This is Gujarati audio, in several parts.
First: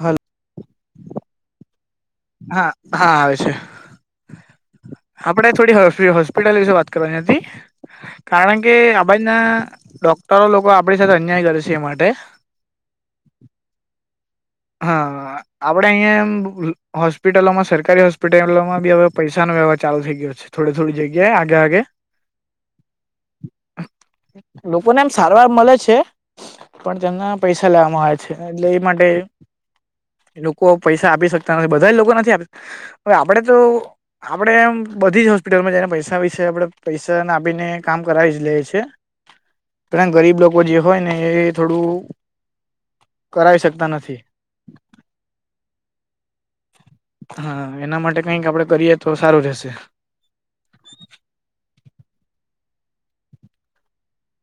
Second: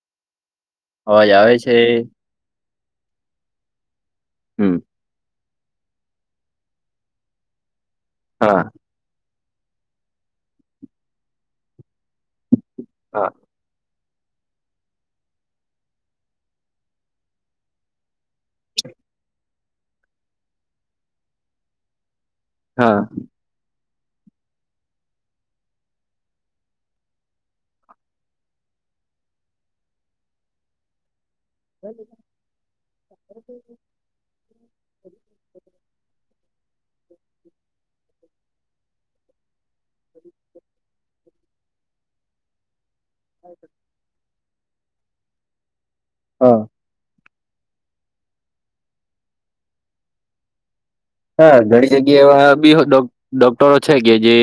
હલ અવાજ આવે છે. હા હા આવે છે. હમ્મ. આપણે થોડી હોસ્પિ-હોસ્પિટલ વિશે વાત કરવાની હતી કારણ હા કે આ બાજના ડોક્ટરો લોકો આપણી સાથે અન્યાય કરે છે એ માટે હા. હા આપણેે અહીંયા એમ હોસ્પિટલોમાં સરકારી હોસ્પિટલોમાં બી હવે પૈસા નો વ્યવહાર ચાલુ થઈ ગયો છે થોડી થોડી જગ્યાએ આગે આગે હા. લોકોને એમ સારવાર મલે છે. પણ તેમના પૈસા લેવામાં આવે છે એટલે એ માટે લોકો પૈસા આપી શકતા નથી બધાય લોકો નથી આપી હવે આપડે તો આપડે એમ બધી જ હોસ્પિટલમાં જઈને પૈસા વિશે આપડે પૈસાના આપીને કામ કરાવી જ લઈએ છીએ. પણ એમ ગરીબ લોકો જે હોય ને એ થોડું કરાવી શકતા નથી. હા. હા એના માટે કઈક આપડે કરીએ તો સારું રહેશે હા ઘણી જગ્યા એવા બી ડોક-ડોક્ટરો છે કે જે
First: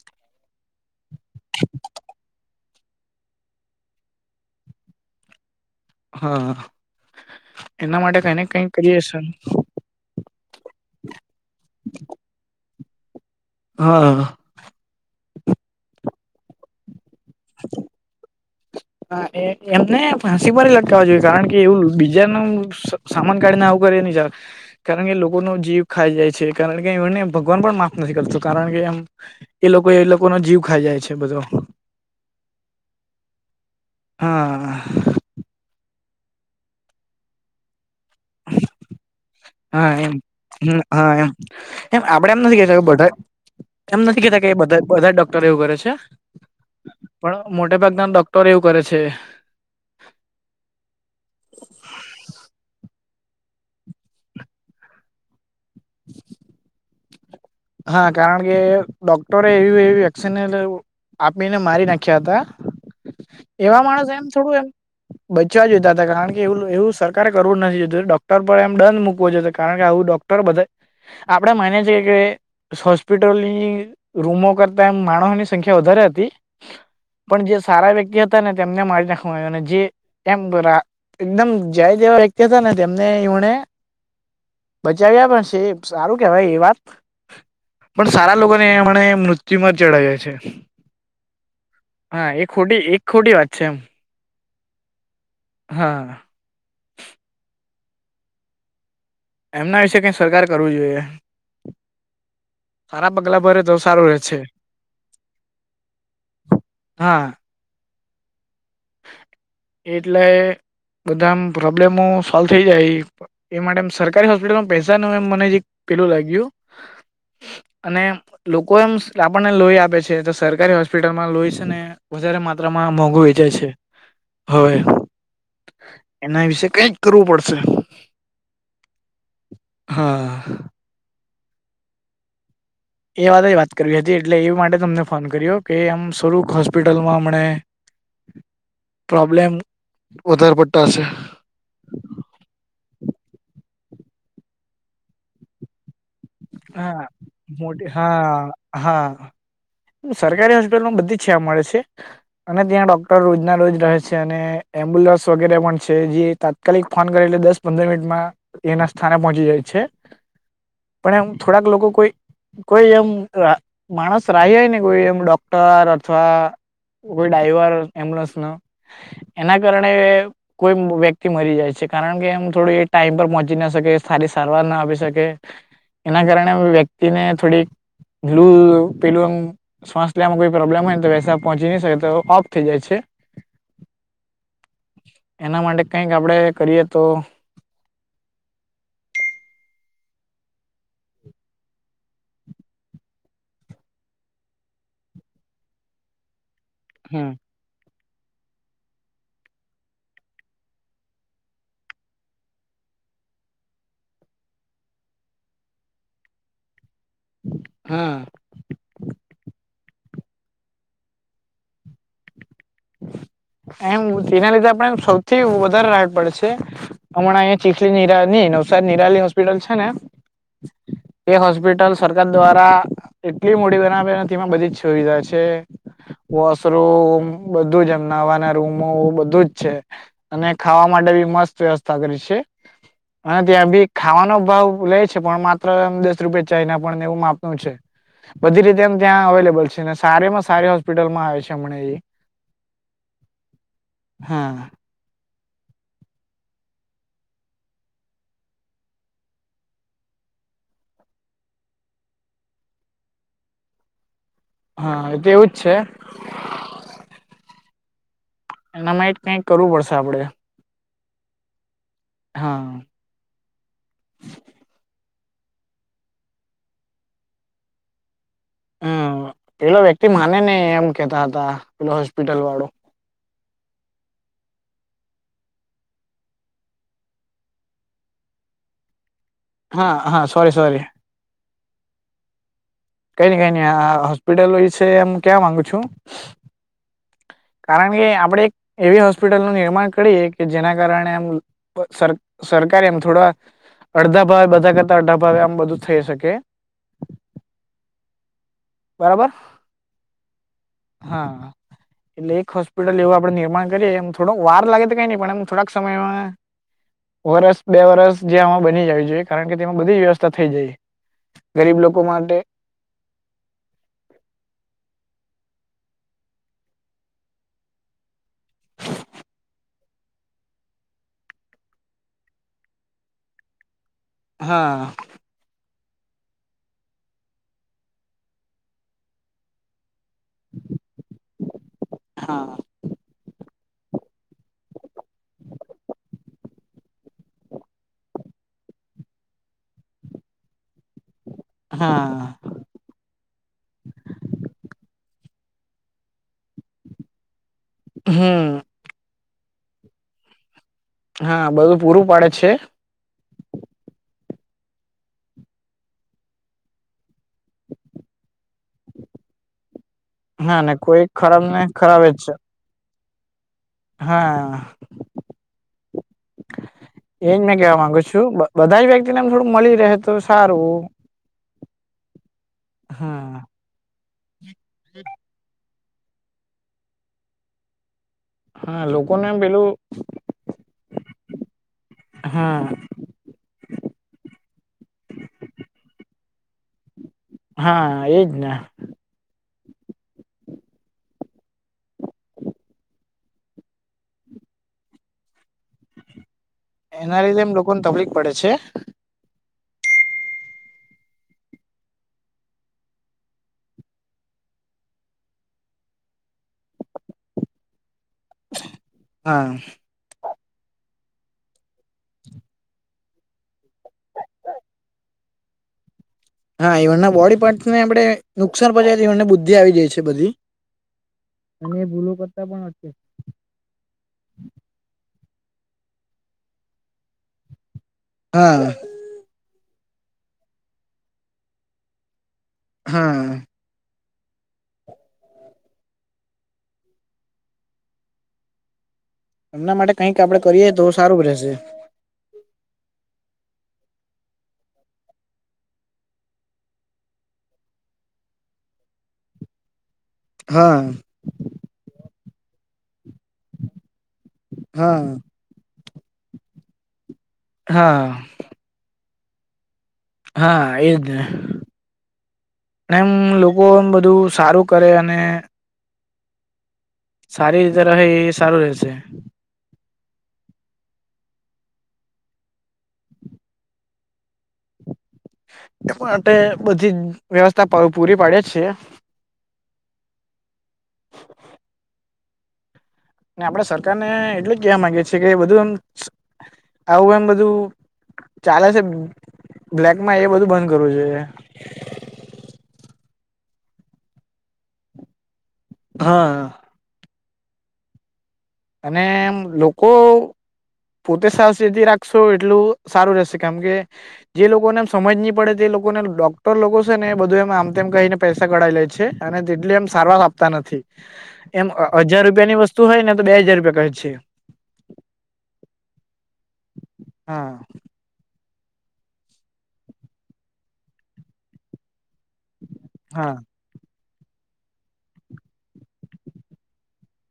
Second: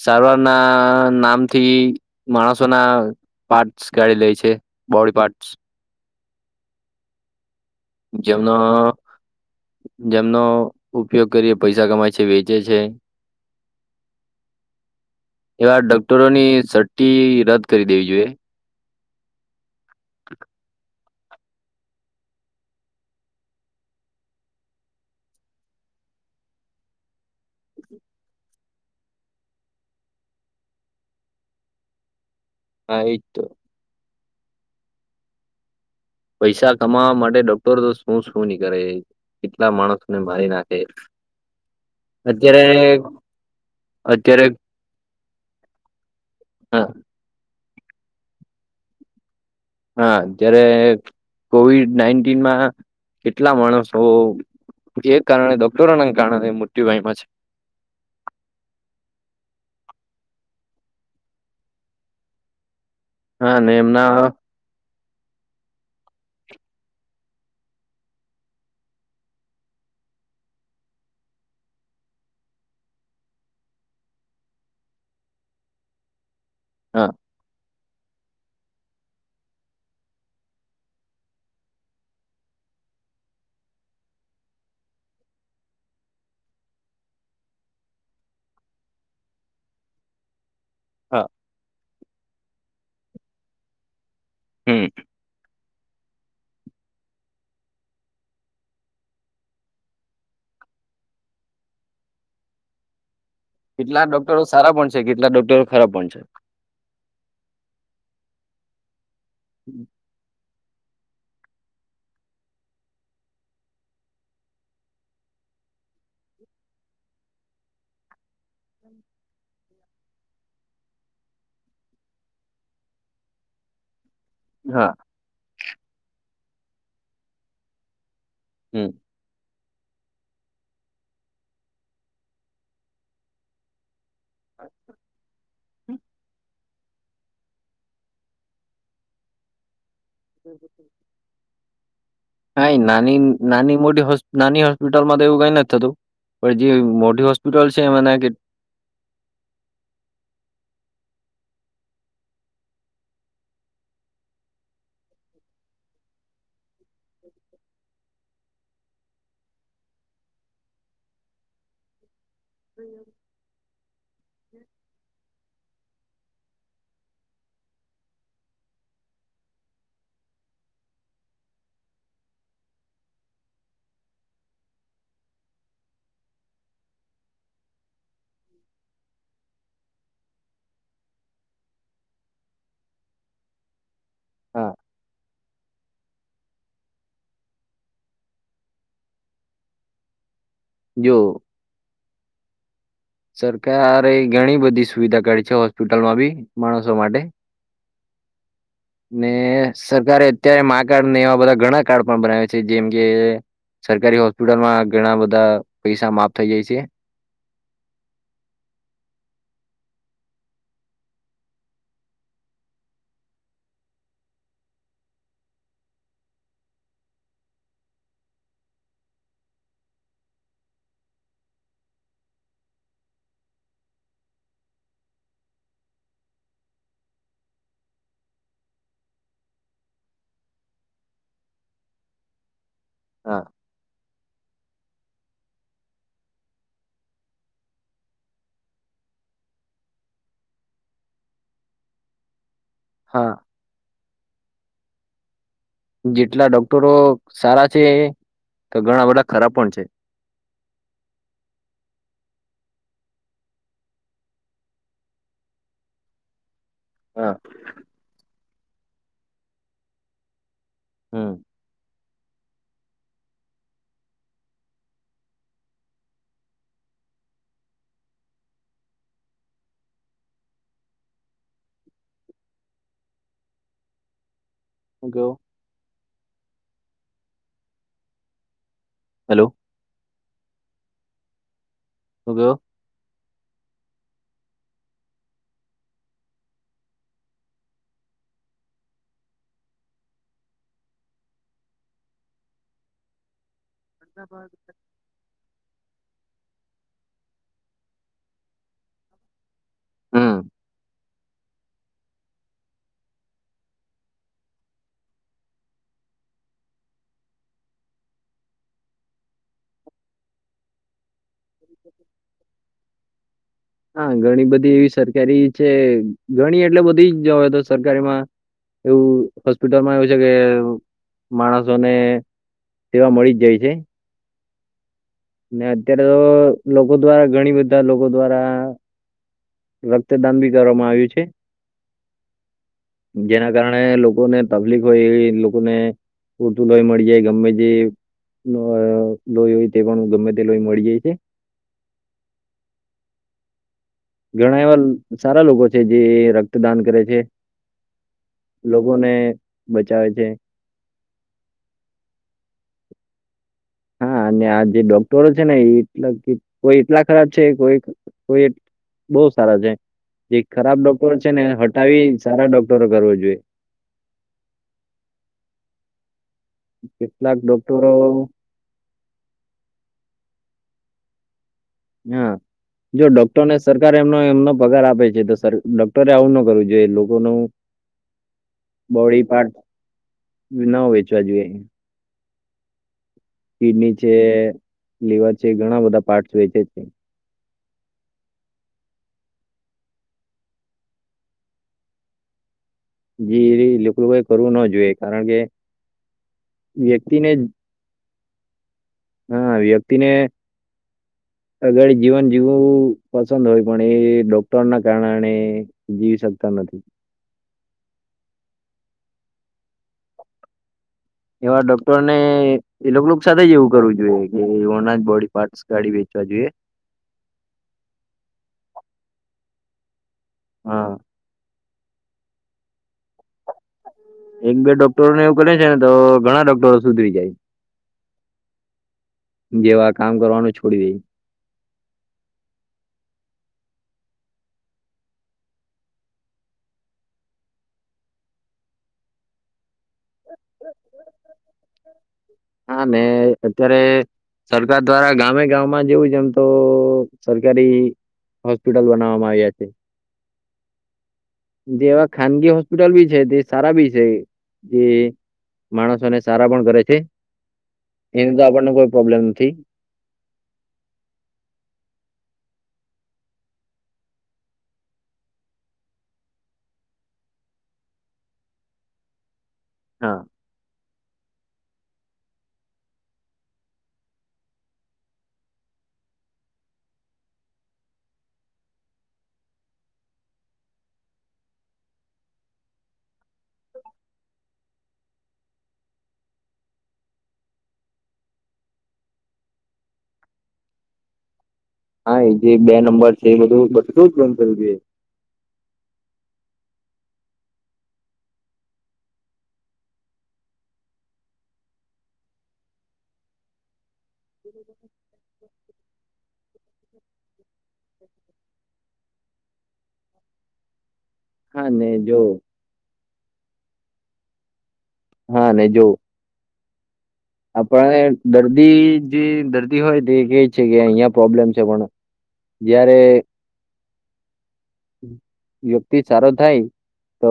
સારવારના નામથી માણસોના પાર્ટસ કાઢી લે છે બોડી પાર્ટસ હા એના માટે કઈને જેમનો કઈ કરીએ સર જેમનો ઉપયોગ કરીએ પૈસા કમાય છે વેચે છે. હા. એવા ડોક્ટરોની સર્ટિ રદ કરી દેવી જોઈએ. હા એ એ એમને ફાંસી પર લટકવવા જોઈએ. કારણ કે એવું બીજાનું સા-સામાન કાઢીને આવું કરે એ નહી ચાલે. કારણ કે લોકોનો જીવ ખાઈ જાય છે કારણ કે એઓને ભગવાન પણ માફ નથી કરતો કારણ કે એમ એ લોકો એ લોકો નો જીવ ખાઈ જાય છે બધો હા એતો હા આ પૈસા કમાવા માટે ડોક્ટરો દો કોણ શું નીકળે એય કેટલા હા માણસને મારી નાખે આપળે એમ નથી અત્યારે કેતા કે બધા એમ નથી કેતા અત્યારે કે બધા બધાય ડોક્ટર એવું કરે છે. પણ મોટે ભાગના આમ ડોક્ટર એવું કરે છે. હા જ્યારે કોવિડ નાઈન્ટીનમાં આ કેટલા માણસો કે કારણે ડોક્ટરો ના કારણે મુત્યુ પાયમાં છે. હા કારણ કે ડોક્ટરો એવી એવી વેક્સિનને એવું આબીને મારી નાખ્યા હતા હા અને એવા એમના માણસ એમ થોડું એમ બચવા જોયતા હતા કારણ કે એવુંલુ એવું સરકારે કરવું નથી જોતું ડોક્ટર પર એમ દંન મુકવો જોતો કારણ કે આવું ડોક પર બધાય આપડે માનીએ છીએ કે સહોસ્પિટલની રૂમો કરતા એમ માણહની સંખ્યા વધારે હતી હા. પન જે સારા વ્યક્તિ હતા ને તેમને મારી નાખવામાં આયવા ને જે તેમ બરા એકદમ જાય તેવા વ્યક્તિ હતા ને તેમને એવોને બચાવ્યા પણ સે સારું કેવાય એ વાત પણ સારા લોકોને મને મૃત્યુમાં ચડાયા છે. હ હા એ ખોટી એક ખોટી વાત છે એમ હમ્મ. હા. એમના વિશે કઈ સરકારે કરવું જોઈએ. સારા બગલા ભરે તો સારું કેટલાક રહે છે ડોક્ટરો સારા પણ છે કેટલાક ડોક્ટરો ખરાબ પણ છે. હા. એટલે બધા આમ પ્રોબ્લેમો સોલ્વ થઈ જાય એમ એ માટે એમ સરકારી હોસ્પિટલમાં પૈસા ન એમ મને હજીક પેલું લાગ્યું અનેમ લોકો એમસ લાપણને લોઇ આપે છે તો સરકારી હોસ્પિટલમાં લોઇ સેને વધારે માત્રામાં મોંઘુ વેચાય છે. હોય હા એમના વિશે કઈક કરવું પડશે. હમ્મ. હા-હા-હા. ઈએ વાત જ વાત કરવી હતી એટલે એવ માટે તમને ફોન કર્યો કે આમ સ્વરૂ ખાસ પિટલમાં અમણે પ્રોબ્લેમ વધાર પડતાં હશે. નઈન નાનીન નાની મોટી હોસ નાની હોસ્પિટલ માં તો એવું કઈ નથ થતું પર જે હા મોટી હોસ્પિટલ છે મોટી એમાંનાય કે હા હા સરકારી હોસ્પિટમાં બધી જ છે મળે છે. અને ત્યાં ડોક્ટર રોજના રોજ રહે છે અને એમ્બુલસ વગેરે પણ છે જે તાત કાલીક ફોન કરે એટલે દસ પંદર મિટમાં એના સ્થાને પોચી જાય છે. પણ એમ થોડાક લોકો કોઈ કોઈ એમ અ માણસ રાઈ ઓયને કોઈ એમ ડોક્ટર અથવા કોઈ ડાઈવર એમ્બૂલસ નું એના કારણે કોઈમ બો વ્યક્તિ મરી જાય છે કારણ કે એમ થોડી ટાઈમ પર પોચી ન શકે સારી સારવાર ના આપી શકે એના કારણે વ્યક્તિને થોડીક લુ પેલું આમ શ્વાસ લેવામાં કોઈ પ્રોબ્લેમ હોય નેતો વૈસા પોચી નઈ શકે તો ઓફ થઈ શકે છે. એના માટે કંઈક આપડે કરીએ તો જો. સરકારે ઘણી બધી સુવિધા કરી છે હોસ્પિટલમાં બી માણસો માટે હમ [inaudible] ને સરકારે અત્યારે મા કાર્ડ ને એવા બધા ઘણા કાર્ડ પણ બનાવ્યા છે જેમ કે સરકારી હોસ્પિટલમાં ઘણા બધા પૈસા માફ થઇ જાય છે. હમ એમ તેના લીધે આપડે સૌથી વધારે રાડ પડે છે. હમણાં અહીં ચીખલી નિરાની નવસારી નિરાલી હોસ્પિટલ છે ને. એ હોસ્પિટલ સરકાર દ્વારા એટલી મોડી બનાવી બધી જ સુવિધા છે. વોશરૂમ બધું જ એમ નાવાના રૂમો બધું જ છે. અને ખાવા માટે બી મસ્ત વ્યવસ્થા કરી છે અને હા ત્યાં બી. ખાવાનો ભાવ લે છે પણ માત્ર દસ રૂપિયા ચાય ના પણને એવું માપનું છે. બધી રીતે એમ ત્યાં અવેલેબલ છે ને સારે માં સારી હોસ્પિટલમાં આવે છે હમણાં એ. હા. હમ. જેટલા ડોક્ટરો સારા છે તો ઘણા બધા ખરાબ પણ છે. હા એતો એવું જ છે. હા. એના માટે એ કઈક કરવું પડશે આપડે. હમ. હા. હમ પેલો વ્યક્તિ માને નઇ એમ કેતા હતા પેલો હોસ્પિટલ વાળો. હું કેવું. હેલો. હા હા સોરી સોરી. હું કેવું. કઈ નઇ કઈ નઇ હોસ્પિટલ વિશે એમ કેવા માંગુ છુ. કારણ કે આપણેે એક એવી હોસ્પિટલનું નિર્માણ કરીએ કે જેના કારણે આમ. સર સરકાર એમ થોડા અડધા ભાવે બધા કરતા અડધા ભાવે આમ બધું થઈ શકે. બરાબર. હમ. હા. એટલે એક હોસ્પિટલ એવુ આપડે નિર્માણ કરીએ એમ થોડોક વાર લાગે તો કઈ નહીં પણ એ થોડાક સમયમાં. વરસ બે વરસ જે આમાં બની જાય છે કારણ કે તેમાં બધી જ વ્યવસ્થા થઈ જાય. ગરીબ લોકો માટે. હા ઘણી બધી એવી સરકારી છે ઘણી એટલે બધી જોય તો સરકારી માં. એવું હોસ્પિટલમાં એવું છે કે માણસોને. સેવા મળી જ જાય છે. હા. ને અત્યારે તો લોકો દ્વારા ઘણી બધા લોકો દ્વારા. રક્તદાન બી કરવામાં આવ્યું છે. જેના કારણે લોકોને તકલીફ હોય એવી લોકોને. પૂરતું લોહી મળી જાય ગમે જે લોહી હોય તે પણ. ગમે તે લોય મળી જાય છે. હા. ઘણા એવા સારા લોકો છે, જે રક્તદાન કરે છે. હ.. લોકોને, બચાવે છે. હા, બધું પૂરું પડે છે. હા, અને આ જે ડોક્ટરો છે ને, એટલા કોઈ એટલા ખરાબ છે. કોઈ કોઈ- -બઉ સારા છે. જે હા ને ખરાબ કોઈ ડોક્ટરો છે ને ખરાબ ખરાબ હટાવી જ છે સારા ડોક્ટરો કરવા જોઈએ. હા, એજ કેટલાક મેં કેવા ડોક્ટરો માંગુ છું. બધાય વ્યક્તિ ને, આમ થોડું મળી રહે તો સારું. હ, જો હા ડોક્ટર ને, સરકાર એમનો એમનો પગાર આપે છે. છે તો સર ડોક- -ટરે આવું ન કરવું જોઈએ, લોકો નું- હા લોકોને બોડી એમ પાર્ટ પેલું ન વેચવા જોઈએ. હા. કિડની છે, લીવર છે ઘણા બધા પાર્ટ વેચે છે. હા, એજ ને. જે, એ લોકોએ કરવું ના જોઈએ. કારણ કે- એના વ્યક્તિને લીધે એમ લોકોને તકલીફ પડે છે. હા વ્યક્તિને- અગાળી જીવન જીવવું પસંદ હોય, પણ એ ડોક્ટર ના કારણે- જીવી શકતા નથી. હા. એવા ડોક્ટર ને- -એ લોકોનું સાથે જ એવું કરવું જોઈએ, કે એઓના જ બોડી પાર્ટસ કાઢી વેચવા જોઈએ. હા, ઈવણના જ બોડી પાર્ટ ને આપડે નુકસાન પહોંચાડી દેવાન બુદ્ધિ આવી જાય છે. બધી- હા. અને ભૂલો કરતા પણ અટકે. એક બે ડોક્ટરોને એવું કરીએ જાય ને તો ઘણા ડોક્ટરો સુધરી જાય. હા. -જેવા કામ કરવાનું છોડી દેય. હા. એમના માટે કઈક આપડે કરીએ, તો સારું રહેશે. હા, મેં અત્યારે- સરકાર દ્વારા ગામે ગામાં જેવું જ, એમ તો સરકારી- -હોસ્પિટલ બનાવવામાં આવ્યા છે. હા. જેવા, ખાનગી હોસ્પિટલ બી છે. તે સારા બી છે. હા જે- માણસોને સારા પણ કરે છે, હા એની તો આપણને કોઈ પ્રોબ્લેમ નથી. હા, એ જ ને. ને, એમ લોકો એમ બધું સારું કરે અને- સારી રીતે રહ, એ સારું રહેશે. હા. એ માટે, બધી વ્યવસ્થા પ પૂરી પાડે છે. આપણેે સરકારને એટલું જ કહેવા માંગી છેએ કે, બધું એમ આવું એમ બધું- ચાલે છે બ્લેકમાં, એ બધું બંધ કરવું જોઈએ. હા એ જે બે નંબર છે, એ બધુ બધુંજ બંધ કરવુ જોઈએ. હા. અને એમ લોકો પોતે સાવ ચેતી રાખશો એટલું સારું રહેશે કેમ કે જે લોકો ને એમ સમજ નહી પડે તે લોકોને ડોક્ટર લોકો છે ને એ બધું એમ આમ તેમ કહીને પૈસા કઢાવી લે છે. અને તેટલી એમ સારવાર આપતા નથી. એમ હા ને જો હજાર રૂપિયા ની વસ્તુ હોય ને તો બે હજાર રૂપિયા કહે છે. હા નહી જોવું. હા આપણે દર્દી જે દર્દી હોય તે કેય છે કે અહિયાં પ્રોબ્લેમ છે પણ જયારે હા વ્યક્તિ સારો થાય તો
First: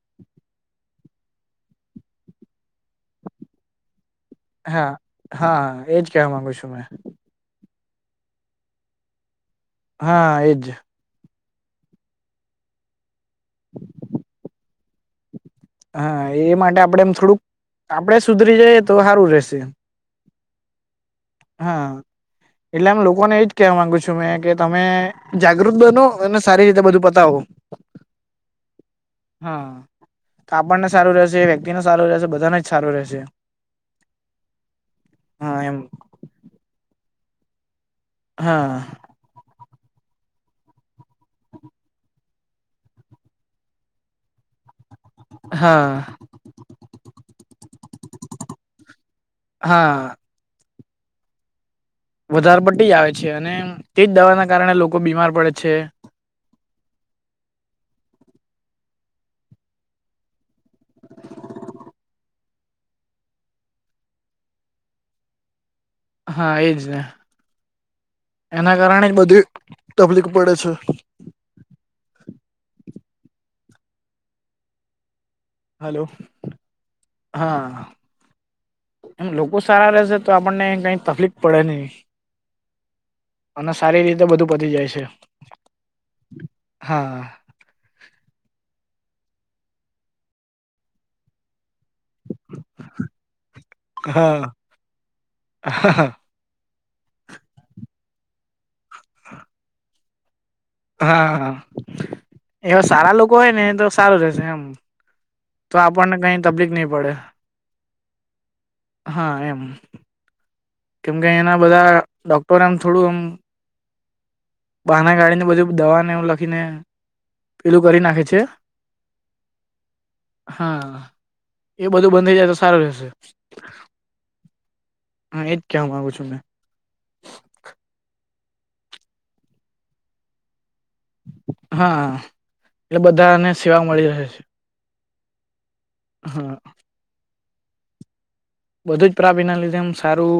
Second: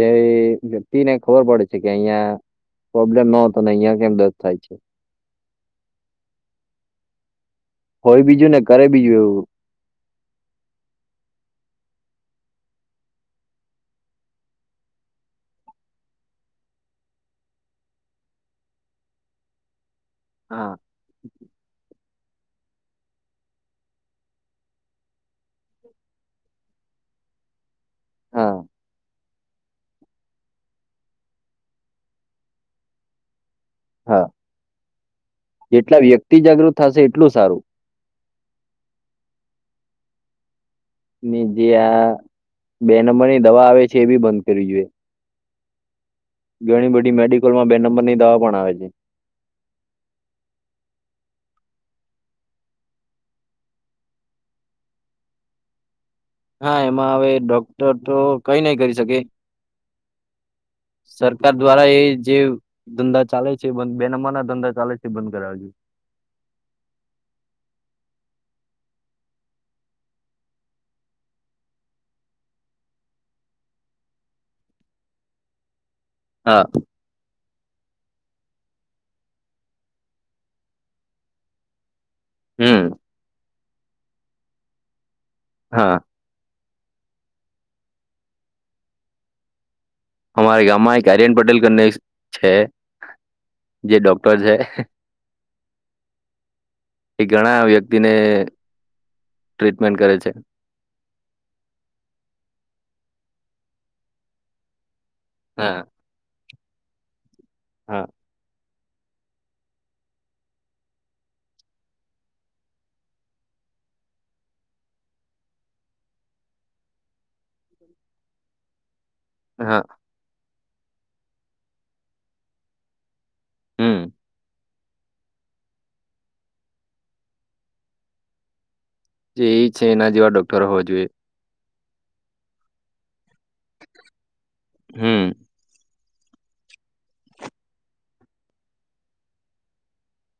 તે વ્યક્તિ ને ખબર પડે છે કે અહિયાં પ્રોબ્લેમ ન હતોને અહિયાં કેમ થાય છે. હા હા એજ કેવા માંગુ છું મેં હોય બીજું ને કરે બીજું એવું હા એજ હા એ માટે આપડે એમ થોડુંક આપડે સુધરી જઈએ તો સારું રહેશે હા. હા એટલે લોકોને એજ કહેવા માંગુ છું મેં કે તમે જાગૃત બનો અને સારી રીતે બધું પતાવો હા. હા આપણને સારું રહેશે વ્યક્તિને સારું રહેશે બધાને જ સારું રહેશે હા હા એમ જેટલા વ્યક્તિ જાગૃત થશે એટલું સારું હા. ની જે આ બે નંબરની દવા આવે છે એ બી બંધ કરવી જોઈએ. હા. ઘણી બધી મેડિકલ માં બે નંબર ની દવા પણ આવે છે હા. વધારે પટી આવે છે અને તેજ દવાના કારણે લોકો બીમાર પડે છે. હા એમાં હવે ડોક્ટર તો કઈ નઈ કરી શકે સરકાર દ્વારા એ જે ધંધા ચાલે છે બંધ બે નંબર ના ધંધા ચાલે છે બંધ કરાવ જોઈએ હા એજ ને એના કારણે જ બધી તકલીફ પડે છે. હલો. હા. હા. એમ લોકો સારા રહેશે તો આપણને કઈ તકલીફ પડે નહી. હમ્મ. અને સારી રીતે બધું પતી જાય છે. હા. હા. અમારા ગામમાં એક આર્યન પટેલને કરી ને છે જે ડોક્ટર છે હા હા. એ ઘણા વ્યક્તિને ટ્રીટમેન્ટ કરે છે. હા હા એવા સારા લોકો હોય ને એ તો સારું રહેશે એમ તો હા આપણને કઈ તકલીફ નહી પડે. હા. હા એમ. કેમ કે એના બધા ડોક્ટર એમ થોડું એમ બાના કાઢીને બધું દવાને એવું લખીને પેલું કરી નાખે છે. હા. હા, એ બધું બંધ થઈ જાય તો સારું રહેશે. હમ હા, એજ કેવા માગુ છુ ને. જે એ છે એના જેવા ડોક્ટર હોવા જોઈએ. હા એટલે બધાને સેવા મળી રહે છે. હમ્મ. હા. બધું જ પ્રાભીના લીધે એમ સારું.